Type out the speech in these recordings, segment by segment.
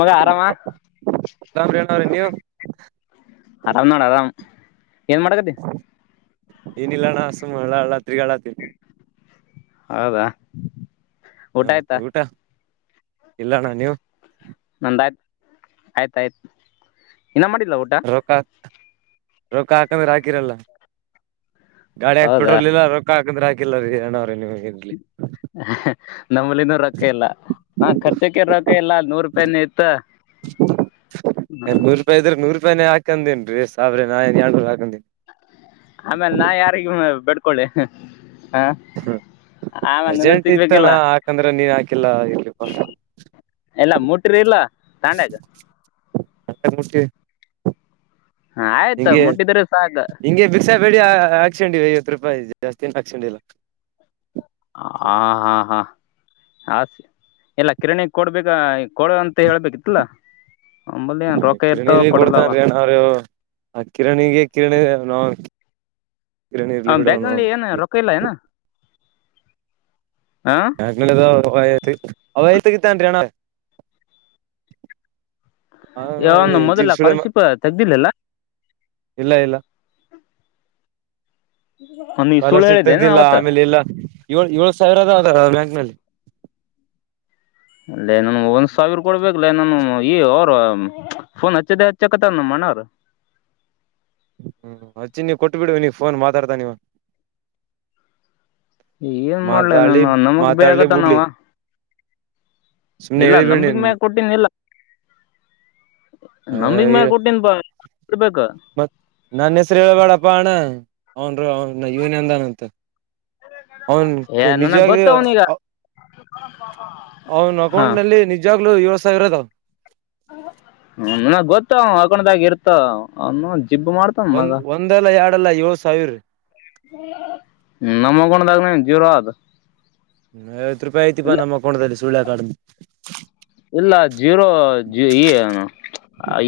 ಮಗ ಆರಾಮಾ ರಾಮ್ರೇಣ್ಣ ಅವ್ರೀ ನೀವು ಆರಾಮ್ ನೋಡ ಆರಾಮ್ ಏನ್ ಮಾಡಕತಿ ಏನಿಲ್ಲಣ್ಣಸುಮಳ ಅಳತ್ರಿ ಅಳತ್ರಿ ಹೌದಾ ಊಟ ಹ ಆಯ್ತಾ ಊಟಾ ಇಲ್ಲಣ್ಣ ನೀವು ಆಯ್ತ ಆಯ್ತು ನ ಮಾಡಿಲ್ಲ ಊಟ ರೋಕ್ಕ ಹಾಕಂದ್ರೆ ಹಾಕಿರಲ್ಲ ಗಾಡಿಯಾಗ ಹೌದಾ ಪೆಟ್ರೋಲ್ ಇಲ್ಲ ರೊಕ್ಕ ಹಾಕಂದ್ರೆ ಹಾಕಿಲ್ಲ ರೀ ಅಣಾವ್ರೀ ನಿವ ಇರ್ಲಿ ನಮ್ಮಲ್ಲಿನೂ ರೊಕ್ಕ ಎಲ್ಲ ಹಾ ಖರ್ಚಕ್ಕೆರೋಕ ಲ್ಲ ನೂರು ರೂಪಾಯನ ಇತ್ತು ಹಾಕನ್ ರೀ ಸಾಬ್ರ ನನ್ ಹಾಕ ಆಮೇಲೆ ನಾ ಯಾರಿಗ ಬೆಡ ಕೊಳ್ಳಿ ಹ್ಮ ಅರ್ಜೆಂಟ್ ಇತ್ತಣ ಸಿಗ್ಬೇಕಿಲ್ಲ ಹಾಕಂದ್ರೆ ನೀನ್ ಹಾಕಿಲ್ಲ ಇರ್ಲಿಪಾ [inaudible] [unintelligible] ಅ ಮುಟಿ ಹ ಆಯ್ತು ಮುಟ್ಟಿದ್ರೆ ಸಾಕ ಬಡಿ ಹಾಕಿಸ್ಕೊಂಡಿವಿ ಐವತ್ತು ರೂಪಾಯಿ ಜಾಸ್ತಿನು ಹಾಕಿಸಿಕೊಂಡಿಲ್ಲ ಹ ಹಾ ಹಾ ಆಸ ಎಲ್ಲ ಕಿರಣಿ ಕೊಡ್ಬೇಕ ಕೊಡ ಅಂತ ಹೇಳ್ಬೇಕಿತ್ತಲ್ಲ ಅಂಬಲ್ಲಿ ಏನ್ ರೊಕ್ಕ ಇರ್ತಾವ ಕಿರಣಿಲಿ ಕೊಡಲ್ಲವ ಕೊಡ್ತನ್ ರೇಣ ಅವರು ಆ ಕಿರಣಿಗೆ ಕಿರಣಿ ನಾ ಹ ಬ್ಯಾಗ್ನಲ್ಲಿ ಏನ ರೊಕ್ಕ ಇಲ್ಲ ಏನ ಹಾ [unintelligible] ತಗಿತ್ತಾನ್ಣ ಅಣ್ಣ ಯನು ಜೀಪ್ ಮೊದಲ ಸುಳೆ ಸ್ಕಾಲರ್ಶಿಪ್ ತೆಗ್ದಿಲ್ಲಲ್ಲ ಇಲ್ಲ ಇಲ್ಲ ಹಾ ನೀ ಸುಳ್ಳು ಸ್ಕಾಲರ್ಶಿಪ್ ಹೇಳಿದ್ದೇನ ತೆಗ್ದಿಲ್ಲ ಅವತ್ತ ಆಮೇಲೆ ಎಲ್ಲಾ ಏಳ್ ಏಳು ಸಾವಿರ ಅದಾವ ಬ್ಯಾಂಕ್ನಲ್ಲಿ ಅಲ್ಲನನ್ ಒಂದ್ ಸಾವಿರ ಕೊಡ್ಬೇಕಲ್ಲನಾನ ಈ ಅವ್ರ ಫೋನ್ ಹಚ್ಚದೇ ಹಚ್ಚಕತ ನಮ್ಮಣವ್ರ ಹ್ಮ್ ಅಚ್ಚಿ ನೀ ಕೊಟ್ಬಿಡ್ ನೀಗ್ ಫೋನ್ ಮಾತಾಡ್ತಾ ಇವಾ ಏನ್ ಮಾಡ್ಲ ನಾನ ನಮಗ್ ಬೈಯಾಕ ಮಾತಾಡ್ಲಿ ಹತ್ಯಾನ ಬಿಡ್ಲಿ ಅವಾ ಸುಮ್ನೆ ಇಲ್ಲ ಹೇಳಿಬಿಡಿ ನಂಬಿಕೆ ಮ್ಯಾಗ ಕೊಟ್ಟನಿ ಇಲ್ಲ ನಂಬ [unintelligible] ಮತ್ತ್ ನನ್ನ ಹೆಸರು ಹೇಳಳ್ಬೇಡಪ್ಪ ಅಣ್ಣ ಅವ್ನ್ ಅವ್ನ್ ಇವನ ಅಂದಾನ್ಂತ ಅವನ್ ಏ ನನಗೆ ನಿಜವಾಗ್ಲೂ ಗೊತ್ತ ಅವನೀಗ ಅವನ ಹಾಂ ಅಕೌಂಟ್ ನಲ್ಲಿ ನಿಜಾಗ್ಲುೂ ಇ ಸ ಇರದು ಇ ಹಕೊಂಡದಾಗ ಇರ್ತ ಅವನು ಜಿಬ್ಬ ಮಾಡ್ತನ್ ಮಗ ಒಂದ್ ಒಂದಲ್ಲ ಎರಡಲ್ಲ ಏಳ್ ಸಾವಿರ ನ ಮಗೊಂಡಾಗ ನ ಜೀರ ಆದದು ವ ರೂಪಾಯಿ ಯಐತಿಾ ನಮ್ಮ ಅಕೌಟ್ ಅಲ್ಲಿ ಚಳ ಕಡ ಇಲ್ಲ ಜೀರೋ ಜಏನು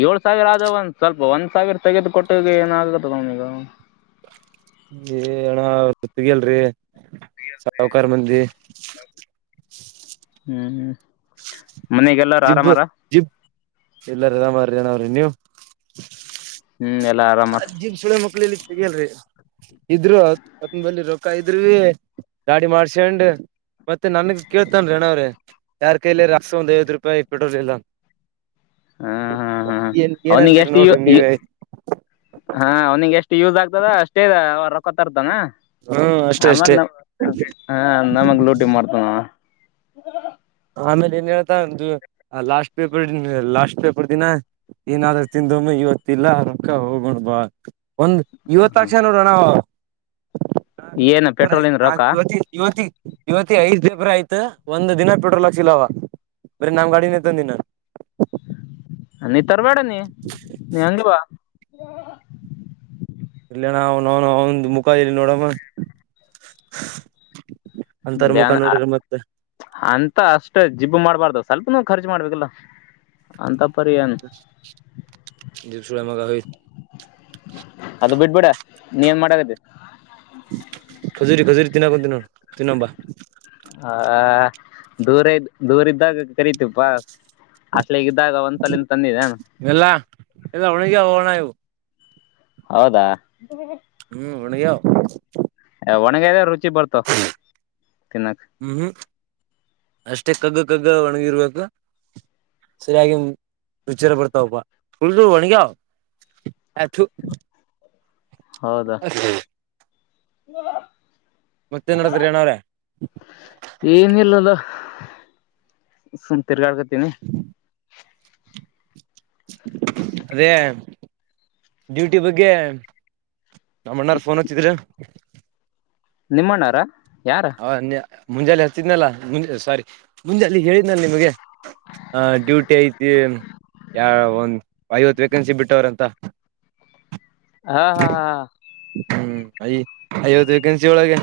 ಏಳ್ ಸಾವಿರ ಆದ ಒಂದ ಸ್ವಲ್ಪ ಒಂದ್ ಸಾವಿರ ತೆಗೆದು ಕೊಟ್ಟ ಏನ ಆಗತ್ತದ ಅವನಗ ಅಣ ಸತ್ತಿಗೆ ಅಲ್ರಿ ಸಾವಕಾರ ಮಂದಿ ಮನೆಗೆಲ್ಲಾರ ಜಿಬ್ ಆರಾಮಾರ ಜಿಬ್ ಎಲ್ಲಾರ ರರಾಮಾರ ಜನ ಅವ್ರಿ ನೀವು ಹ್ಮ್ ಎಲ್ಲಾ ಆರಾಮರ ಅ್ ಜಿಮ್ ಸುಳೆ ಮಕ್ಳಲ್ಲಿ ಸಿಗಲ್ರಿ ಇದ್ರುತ್ನ ಬ ರೊಕ್ಕ ಇದ್ರ ಗಾಡಿ ಮಾಡ್ಸಂಡ್ ಮತ್ತೆ ನನ್ಗ್ ಕೇಳ್ತನ್ ರೀ ಅಣ್ಣ ಅವ್ರಿ ಯಾರ್ ಕೈಲ ರ ಅಸ ಒಂದ್ ಐವದ ರೂಪಾಯಿ ಪೆಟ್ರೋಲ್ ಇಲ್ಲ ಅಂತ ಹ್ಮ ಹಾ್ ಹಾ ಅವನಿಗೆ ಎಷ್ಟು ನೋಡ್ರಿ ನೀವೇ ಹಾ ಅವ್ನಿಿಗೆ ಎಷ್ಟ ಯೂಸ್ ಆಗ್ತದ ಅಷ್ಟೇ ಇದೆ ಕತಾರ್ತಂಗಾ ಹ್ಮ್ ಅಷ್ಟೇ ಆಮ ಅಷ್ಟೇ ಹ ನಮಗ್ ಲೂಟಿ ಮಾಡ್ತನ ಹ್ಮ ಆಮೇಲೆ ಏನ್ ಹೇಳ್ತಾ ಒ ಲಾಸ್ಟ್ ಪೇಪರ್ ಲಾಸ್ಟ್ ಪೇಪರ್ ದಿನ ಏನಾದ್ರು ತಿಂದಮ್ಮ ಇವತ್ತ ಇಿಲ್ಲ ಅಕ್ಕ ಹೋಗಣ್ ಬಾ ಒಂದ್ ಇವತ್ತಕ್ಷ ನೋಡೋಣಾವು ಏನ ಹ ಪೆಟ್ರೋಲಿನ್ ನಾ ರೊಕ್ಕ ಯತಿ ಯುವತಿ ಇವತ್ತ ಐಸ್ ದೇಬ ಆಯ್ತು ಒಂದ್ ದಿನ ಪೆಟ್ರೋಲ ಚವಾ ಮೇರೆ ನಾಮ ಗಾಡಿ ನತಂದಿನ ಅ ತರ್ಬೇಡ ನೀ ನೀ ಹಂಗಗೆಿವ ಇಲ್ಲಣ ಅವನ್ನು ಅವನ್ ಮುಖ ಇಲ್ಲಿ ನೋಡಮ್ಮ ಅಂತಾರ ಮುಖ ನೋಡಿದ್ರ ಮತ್ತ ಅಂತ ಅಷ್ಟೇ ಜಿಬ್ಬು ಮಾಡ್ಬಾರ್ದು ಸ್ವಲ್ಪ ನೋವು ಖರ್ಚು ಮಾಡ್ಬೇಕಲ್ಲ ಅಂತ ಪರಿನು ಸುಳೆ ಮಗ ಹೋಯ್ ಅದು ಬಿಡ್ಬಿಡ ನೀ ನ್ ಮಾಡತ್ತೆ ದಿನಕ ದಿನ ತಿಿನ ನಂಬ ಹ ದೂರ ಇದ ದೂರ ಇದ್ದಾಗ ಕರಿತಿಪ್ಪಾ ಅಷ್ಟಲ ಈಗ ಇದ್ದಾಗ ಒಂದ್ಸಲಿನ ತಂದಿದೆ ಎಲ್ಲಾ ಎಲ್ಲ ಒಣಗ್ಯಾವ ಅಣ ಇವು ಹೌದಾ ಹ್ಮ್ ಒನೆಯಾವ [unintelligible] ಕ ಚಿ ಬರ್ತ ಕೆಿನ ಹ್ಮ್ ಹ್ಮ್ ಅಷ್ಟೇ ಕಗ್ಗ ಕಗ್ಗ ಒಣಗಿರ್ಬೇಕು ಸರಿಯಾಗಿ ಚಾರ ಪಡ್ತಾವಪ್ಪಾ ಉಳ ಒಣಗ್ಯಾವ ಅಥು ಹಾ ನಡದ್ರಿ ಅಣ್ಣವ್ರೆ ಏನಲ್ಲಲ್ಲ ಸುಂತೆರ ಕಕ ತಿನ ಅದೇ ಡ್ಯೂಟಿ ಬಗ್ಗೆ ನಮ್ಮ ಅಣ್ಣಾರ್ ಫೋನ್ ಹತ್ತಿದ್ರ [unintelligible] ನಿಮ್ಮಣ್ಣಾರಾ ಹೌ ಮುಂಜಾಲೆ ಹತ್ತಿದ್ನಲ್ಲ ಮುಜೆ ಸಾರಿ ಮುಂಜಾಲಿ ಹೇಳಿದ್ನ ನಿಮಗೆ ಆ ಡ್ಯೂಟಿ ಐತಿ ಯ ಒಂದ್ ಐವತ್ತು ವೇಕೆನ್ಸಿ ಬಿಟ್ಟವ್ರ ಅಂತ ಹಾ ಹಾ ಹಾ ಅಯ ಯವತ್ತು ವೇಕೆನ್ಸಿ ಒಳಗೆ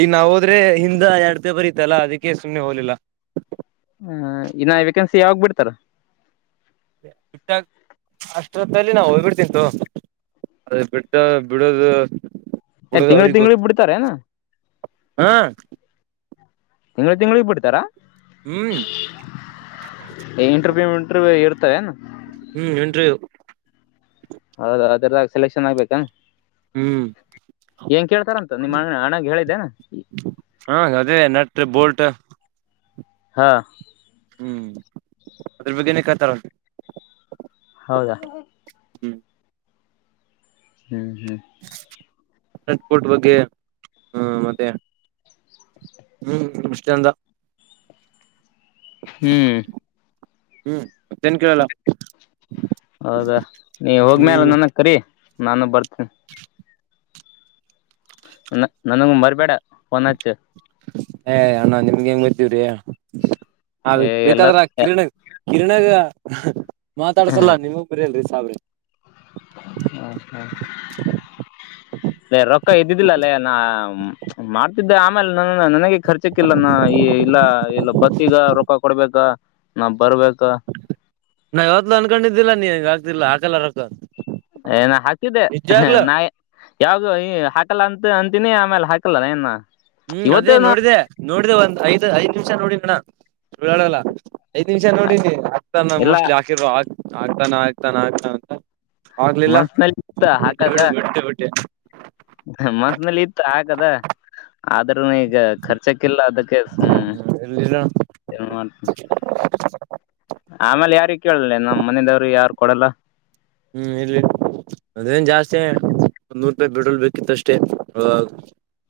ಈಗ ನಾವವುದ ಆದ್ರೆ ಹಿಂದ ಎರಡ್್ದೇ ಬರೀತಲ್ಲಾ ಅದಕ್ಕೆ ಸುಮ್ಮ್ನೆ ಹೋಗ್ಲಿಲ್ಲ ಹ ಇನ್ನ ವೇಕೆನ್ಸಿ ಯಾವಾಗ ಬಿಡ್ತಾರ ಬಿಟ್ಟ ಅಷ್ಟಲ್ಲಿ ನಾವು ಹೋಗ್ ಬಿಿಡ್ತಂತು ಅದ ಬಿಟ್ಟ ಬಿಡೋದು ಏ ಬಿಡೋದು ತಿಂಳ ಅವ್ರಿಗ್ ತಿಂಗಂಳ ಗೊತ್ತು ಬಿಡ್ತಾರಏನಾ ಹಾ ತಿಂ್ಳ ತಿಂಳಿಗೆ ಬಿಡ್ತಾರಾ ಹ್ಮ್ ಇಂಟ್ರವ್ಯೂ ಇಂಟರ್್ಯೂ ನು ಹ್ಮ್ ಇಟೂ ಹೌದ ಅದ್ರದಾಗ ಸೆಲೆಕ್ಷನ್ ಆಗ್ಬೇಕಾ ಹ್ಮ್ ಏನ್ ಕೇಳ್ತಾರಂತ ನಿಮ್ಮ ಅಣ್ಣ ಅಣ್ಣಗೆ ಹೇಳಿದ್ದೇನಾ ಈ ಹತ್ತ ಹಾ ಹ್ಮ್ ಅದ್ರ ಬಗ್ನೆ ಕತಾರ ಹೌದಾ ಹ್ಮ್ ಹ್ಮ್ ಹ್ಮ್ ನೆಟ್ಪೋರ್ಟ್ ಬಗ್ಗೆ ಹ್ಮ ಮತ್ತೆ ಹ್ಮ್ಷ್ಟಂತ ಹ್ಮ್ ಹ್ಮ್ ಮತ್ತೇನ್ ಕೇಳಲ್ಲ ಹೌದಾ ನೀ ಹೋಗ್ಮ್ಯಾಲ ಹ್ಮ್ ನನ ಕರಿ ನಾನು ಬರ್ತಿ ಹ ನ ನನಂಗ ಮರ್ಬೇಡ ವಚ ಏ ಅಣ್ಣ ನಿಮ್ಗೆ ಹೆಂಗ್ ಗೊತವ್ರಿ ಹ ಬೇಕಾದ್ರ ಎಲ್ಲಾರ ಕಿರಣರಣ ಕಿರಣಾಗ ಹ್ಮ [inaudible] ಮಾತಾಡ್ಸಲ್ಲಾ ನೀವವು ಬರಿ [unintelligible] ಸಾಬ್ರ [inaudible] ಹೇ ರೊಕ್ಕ ಇದ್ದಿದ್ದಿಲ್ಲ ಅಲ್ಲೇ ನಾ ಮಾಡ್ತಿದ್ದೆ ಆಮೇಲೆ ನ ನನಗೆ ಖರ್ಚಕ್ಕಿಲ್ಲಾನ ಈ ಇಲ್ಲ ಇಲ್ಲ ಬಸ್ ಈಗ ರೊಖ ಕೊಡ್ಬೇಕ ನಾ ಬರ್ಬೇಕು ನಾ ಇವತ್ಲುೂ ಅನ್ಕೊಂಡಿದ್ದಿಲ್ಲ ನೀಗ ಇಲ್ಲ ಹಕಲ್ಲ ರೊಕ್ಕ ಏ ನಾ ಹಾಕಿದ್ದೆ ನಿಜಾಗ್ಲು ನಾ ಯಾವಾಗ ಈ ಹಾಕಲ್ಲ ಅಂತ ಅಂತನಿ ಆಮೇಲೆ ಹಾಕಲ್ಲಾ ಇ ಹ್ಮ್ ಅದೇ ನೋಡಿದೆೆ ನೋಡಿದೆ ಒಂದ್ ಐದ್ ಐದ್ ನಿಮಿಷ ನೋಡ ಅಣ್ಣ ಚುಳಲ್ಲ [unintelligible] ಐದ್ ನಿಮಿಷ ನೋಡಿನನಿ ಅತ್ತನ ಇಲ್ಲ ಮೋಸ್ಟ್ಲಿ ಹಾಕಿರ ಆಗ್ತಾನ ಆಗ್ತಾನ ಆಗ್ತಾನ ಅಂತ ಆಗ್ಲಿಲ್ಲ ಮನ್ಸನಲ್ಲಿ ಇತ್ತ ಇಲ್ಲಿ ಹಾಕದ ಬಿಡು ಬಿಟ್ಟೆ ಬಿಟ್ಟೆ ಮನ್ಸನಲ್ಲಿ ಇತ್ತ ಹಾಕದ ಆದ ಈಗ ಖರ್ಚಕಿಲ್ಲ ಅದಕ್ಕೆ ಹ್ಮ ಇರ್ಲಿಲ್ಲ ಏನ್ ಮಾಡ್ತಿ ಆಮೇಲೆ ಯಾರಿ ಕೇಳಲ್ಲ ನಮ್ಮ್ ಮನದವರು ಯಾರು ಕೊಡಲ್ಲ ಹ್ಮ್ ಇಲ್ಲಿ ಅದೇನ್ ಜಾಸ್ತಿ ಒಂದ್ ನೂರು ರೂಪಾಯಿ ಬಿಟ್ರೋಲ್ ಬೇಕಿತ್ತು ಅಷ್ಟೇ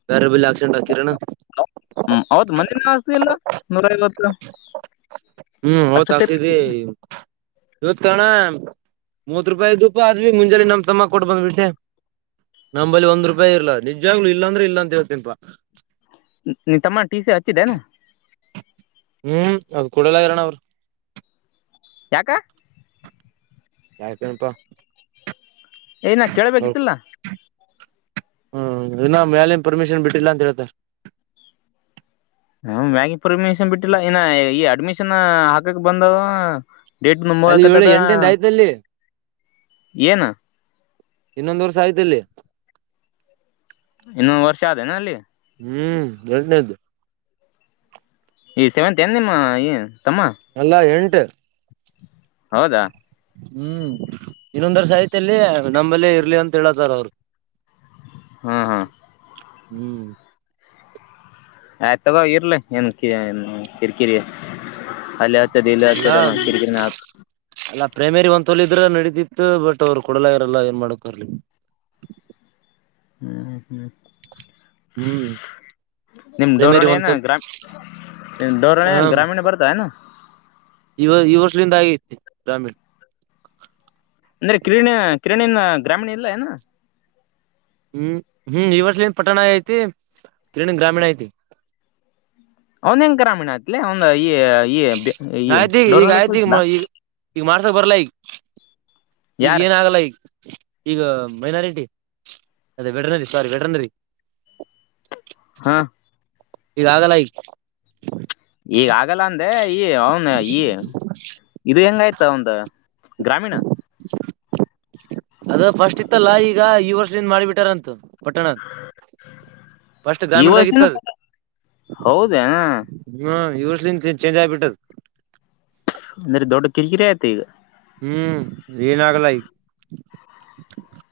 ಬೇರೆ [unintelligible] ಕಿರಣ [unintelligible] ಲ್ಲ ನೂರ ಗೊತ್ತು ಹ್ಮ್ ಹೌತ್ತಿದರಿ ಇವತ್ ತಣ ಮೂತ್ ರೂಪಾಯಿ ಇದ್ದಪಾ ಅ ಮುಂಜಾನೆ ನಮ್ ತಮ್ಮ ಕೊಟ್ಟು ಬಂದ್ಬಿಟ್ಟೆ ನಂಬಲ್ಲಿ ಒಂದ್ ರೂಪಾಯಿ ಇರ್ಲ ನಿಜಾಗ್ಲು ಇಲ್ಲಾಂದ್ರೆ ಇಲ್ಲ ಅಂತೇವತಿನ್ಪಾ ನೀತಮ್ಮ ತೀ ಸ ಹಚ್ಚಿದೆನೆ ಹ್ಮ್ ಅದು ಕೂಡಲ ಇರೋಣ ಅವ್ರು ಯಾಕ [unintelligible] ಏನ ಕೇಳ್ಬೇಕಿತ್ತಲ್ಲ ಹ್ಮ್ ಇನ್ನ ಮ್ಯಾಲನ್ ಪರ್ಮಿಷನ್ ಬಿಟ್ಟಿಲ್ಲ ಅಂತ ಹೇಳ್ತಾರೆ ಹ ಮ್ಯಾಗಿ ಪರ್ಮಿಷನ್ ಬಿಟ್ಟಿಲ್ಲ ಇನ್ನ ಈ ಅಡ್ಮಿಷನ್ ಹಾಕಕ್ ಬಂದವ ಡೇಟ್ ಅಲ್ಲಿ ಏಳು ಎಂಟಂದ ಆಯ್ತಲ್ಲಿ ಏನ್ ಇನ್ನೊಂದ್ ವರ್ಷ ಆಯ್ತಲ್ಲಿ ಇನ್ನೊಂದು ವರ್ಷ ಆದೇನಾ ಅಲ್ಲಿ ಹ್ಮ್ ಎರಡನೇದ್ದು ಈ ಸೆವೆಂತ್ ಏನ್ ನಿಮ್ಮ ಈ ತಮ್ಮ ಅಲ್ಲಾ ಎಂಟು ಹಟ್ ಹೌದಾ ಹ್ಮ್ ಇನ್ನೊಂದರ ಸಾಹತಿ ಅಲ್ಲಿ ನಂಬಲ್ಲಿೇ ಇರ್ಲಿ ಅಂತ ಹೇಳತಾರ ಅವರು ಹ್ಮ್ ಹಾ ಹ್ಮ್ ಆಯ್ತ ತಗೋ ಇರ್ಲಿ ಕಿರಿಕಿರಿ ಅಲ್ಲಿ ಹಚ್ಚೋದು ಇಲ್ಲಿ ಅಲ್ಲ ಹಚ್ಚೋದು ಅನ್ನೋ ಕಿರಿಕಿರಿನ ಆತು ಅಲ್ಲಾ ಪ್ರೇಮರಿ ಒಂದ ತಲ್ಲಿ ಇದ್ರೆ ನಡೀತಿ ಬಟ್ ಅವ್ರು ಕೊಡಲ ಆಗ್ಯಾರಲ್ಲ ಏನ್ ಮಾಡಕರ್ಲಿ ಹ್ಮ್್ಮ ಹ್ಮ್ ನಿಮ್ಮ ಪ್ರೈಮರಿ ಡೋರ್ಳಿ ಏನ ಒಂತ ಗ್ರಾಮಿ ಡೋರಳ್ಳಿ ಗ್ರಾಮೀಣ ಬರ್ತ ಏನ ಈ ಈ ವರ್ಷದಿಂದ ಆಗೈತಿ ಪ್ರೇಮರೆ ಅಂದ್ರೆ ಕಿರಣ ಕಿರಣಿನ ಗ್ರಾಮೀಣಿಲ್ಲ ಇಲ್ಲೇನ ಹ್ಮ್ ಹ್ಮ್ ಈ ವರ್ಷನ್ ಪಟ್ಟಣ ಐತಿ ಕಿರಣ ಗ್ರಾಮೀಣ ಐತಿ ಅವನ್ ಹೆಂಗ ಏನ್ ಗ್ರಾಮೀಣ ಆಯ್ತ್ಲೇ ಅವಂದ ಈ ಈ ನಯ್ತ ಈ ಈಗ ಡೋರ್ನಳ್ಳಿ ಆಯ್ತ ಈಗ ಕಲ್ತಿಲ್ಲ ಈಗ ಈಗ ಮಾಡ ಬರಲ್ಲೇ ಈಗ ಯಾರ ಏನಾಗಲ್ಲ ಈಗ ಈಗ ಮೈನಾರಿಟಿ ಅದೇ ವೆಟನರಿ ಸಾರಿ ವೆಟನರಿ ಹಾ ಈದಾಗಲ್ಲ ಈಗ ಈಗ ಆಗಲ್ಲ ಅಂದೆ ಈ ಅವನ ಇದು ಹೆಂಗಯ್ತ ಒಂದು ಗ್ರಾಮೀಣ ಅದ ಫಸ್ಟ್ ಇತ್ತಲ್ಲ ಈಗ ಈ ವರ್ಷದಿಂದ ಮಾಡಿಬಿಟ್ಟಾರಂತು ಪಟ್ಟಣದ ಫಸ್ಟ್ ಈ ವರ್ಷನ ಗ್ರಾಮೀಣದಾಗಿತ್ತದ ಹೌದೇ ಹ್ಮ ಈ ವರ್ಷದಲಿಂತ ಚೇಂಜ್ ಆಗಿಬಿಟ್ಟದ ಅಂದ್ರೆ ದೊಡ್ಡ ಕಿರಿಕಿರಿಯಾಯ್ತೆ ಈಗ ಹ್ಮ್ ಏನಾಗಲ್ಲ ಈಗ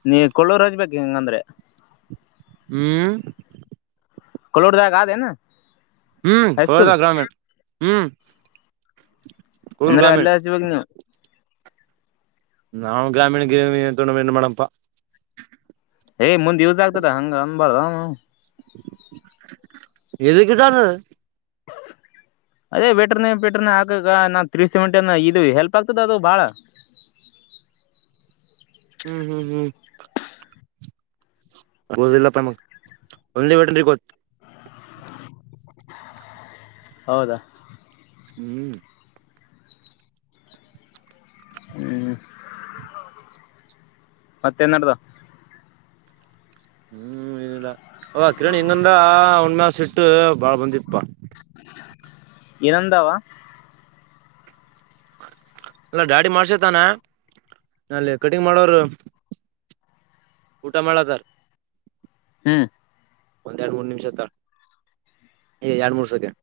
ನೀ ಕೊಳ್ಳೋರ್ ಹಚ್ಚಬೇಕು ಹಿಂಗಂದ್ರೆ ಹ್ಮ ಕೊಲ್ಲೂರದಾಗಾದೇನು ಹ್ಮ್. ಹೋಳಿದ ಗ್ರಾಮೀಣ ಹ್ಮ್. [inaudible] ಅಂದ್ರೆ ಗ್ರಾಮೀಣ ಅಲ್ಲ ಹಚ್ಚಬೇಕ ನೀವು. ನಾವ್ ಗ್ರಾಮೀಣ ಗೀಮೀಣ್ ತುಗೊಂಡ ಏನ್ ಮಾಡನಪಾ ಏ ಮುಂದ್ ಯುಸ್ ಆಗ್ತದ ಹಂಗ ಅನ್ಬಾರ್ದ ಹೂಂ ಎದುಕ್ಕೆ ಯೂಸ್ ಆಗ್ತದ ಅದೇ ವೆಟ್ರನೆರಿ ಬೆಟ್ರನೆ ಹಾಕಾಗ ನಾ ತ್ರೀಸೆವೆಂಟಿ ಆಗಿದ್ವಿ ಇದು ಹೆಲ್ಪ್ ಆಗ್ತದ್ ಅದು ಬಾಳ. ಹ್ಮ್ ಹ್ಮ್ ಹ್ಮ್. ಹಗೋದಿಲ್ಲಪ್ಪ ನಮ್ಗ್. ಅಲ್ಲಿ ವೆಟರ್ನರಿಗ್ ಓದ್ತಿ [unintelligible] ಹೌದ. ಹ್ಮ್. ಹ್ಮ್. ಮತ್ತೇನ್ ನಡ್ದವ್ ಹ್ಮ್ ಏನಿಲ್ಲ. ಅವ ಕಿರಣ್ ಹಿಂಗಂದ ಒಣ್ಮ್ಯಾ ಸಿಟ್ಟಾ. ಬಾಳ ಬಂದಿಪ್ಪ. ಇನಂದಾವ. ಅಲ್ಲ ಡಾಡಿ ಮಾಡ್ಸತಾನ ಅಲ್ಲಿ ಕಟಿಂಗ್ ಮಾಡೋರು ಊಟ ಮಾಡ್ಲತಾರ. ಹ್ಮ್. ಒಂದೆರಡು ಮೂರ್ ನಿಮ್ಷ ತ್ತಾಳ್. ಏ ಎರಡ್ ಮೂರ್ ಸೆಕೆಂಡ್.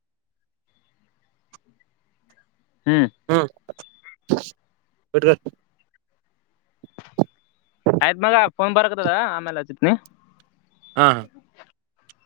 ಹ್ಮ್. [unintelligible] ಬಿಟ್ಗಡ್. ಆಯ್ತ್ ಮಗ ಫೋನ್ ಬರಕತ್ದ ಆಮೇಲೆ ಆಚಿತ್ನಿ. ಹಾ ಹ.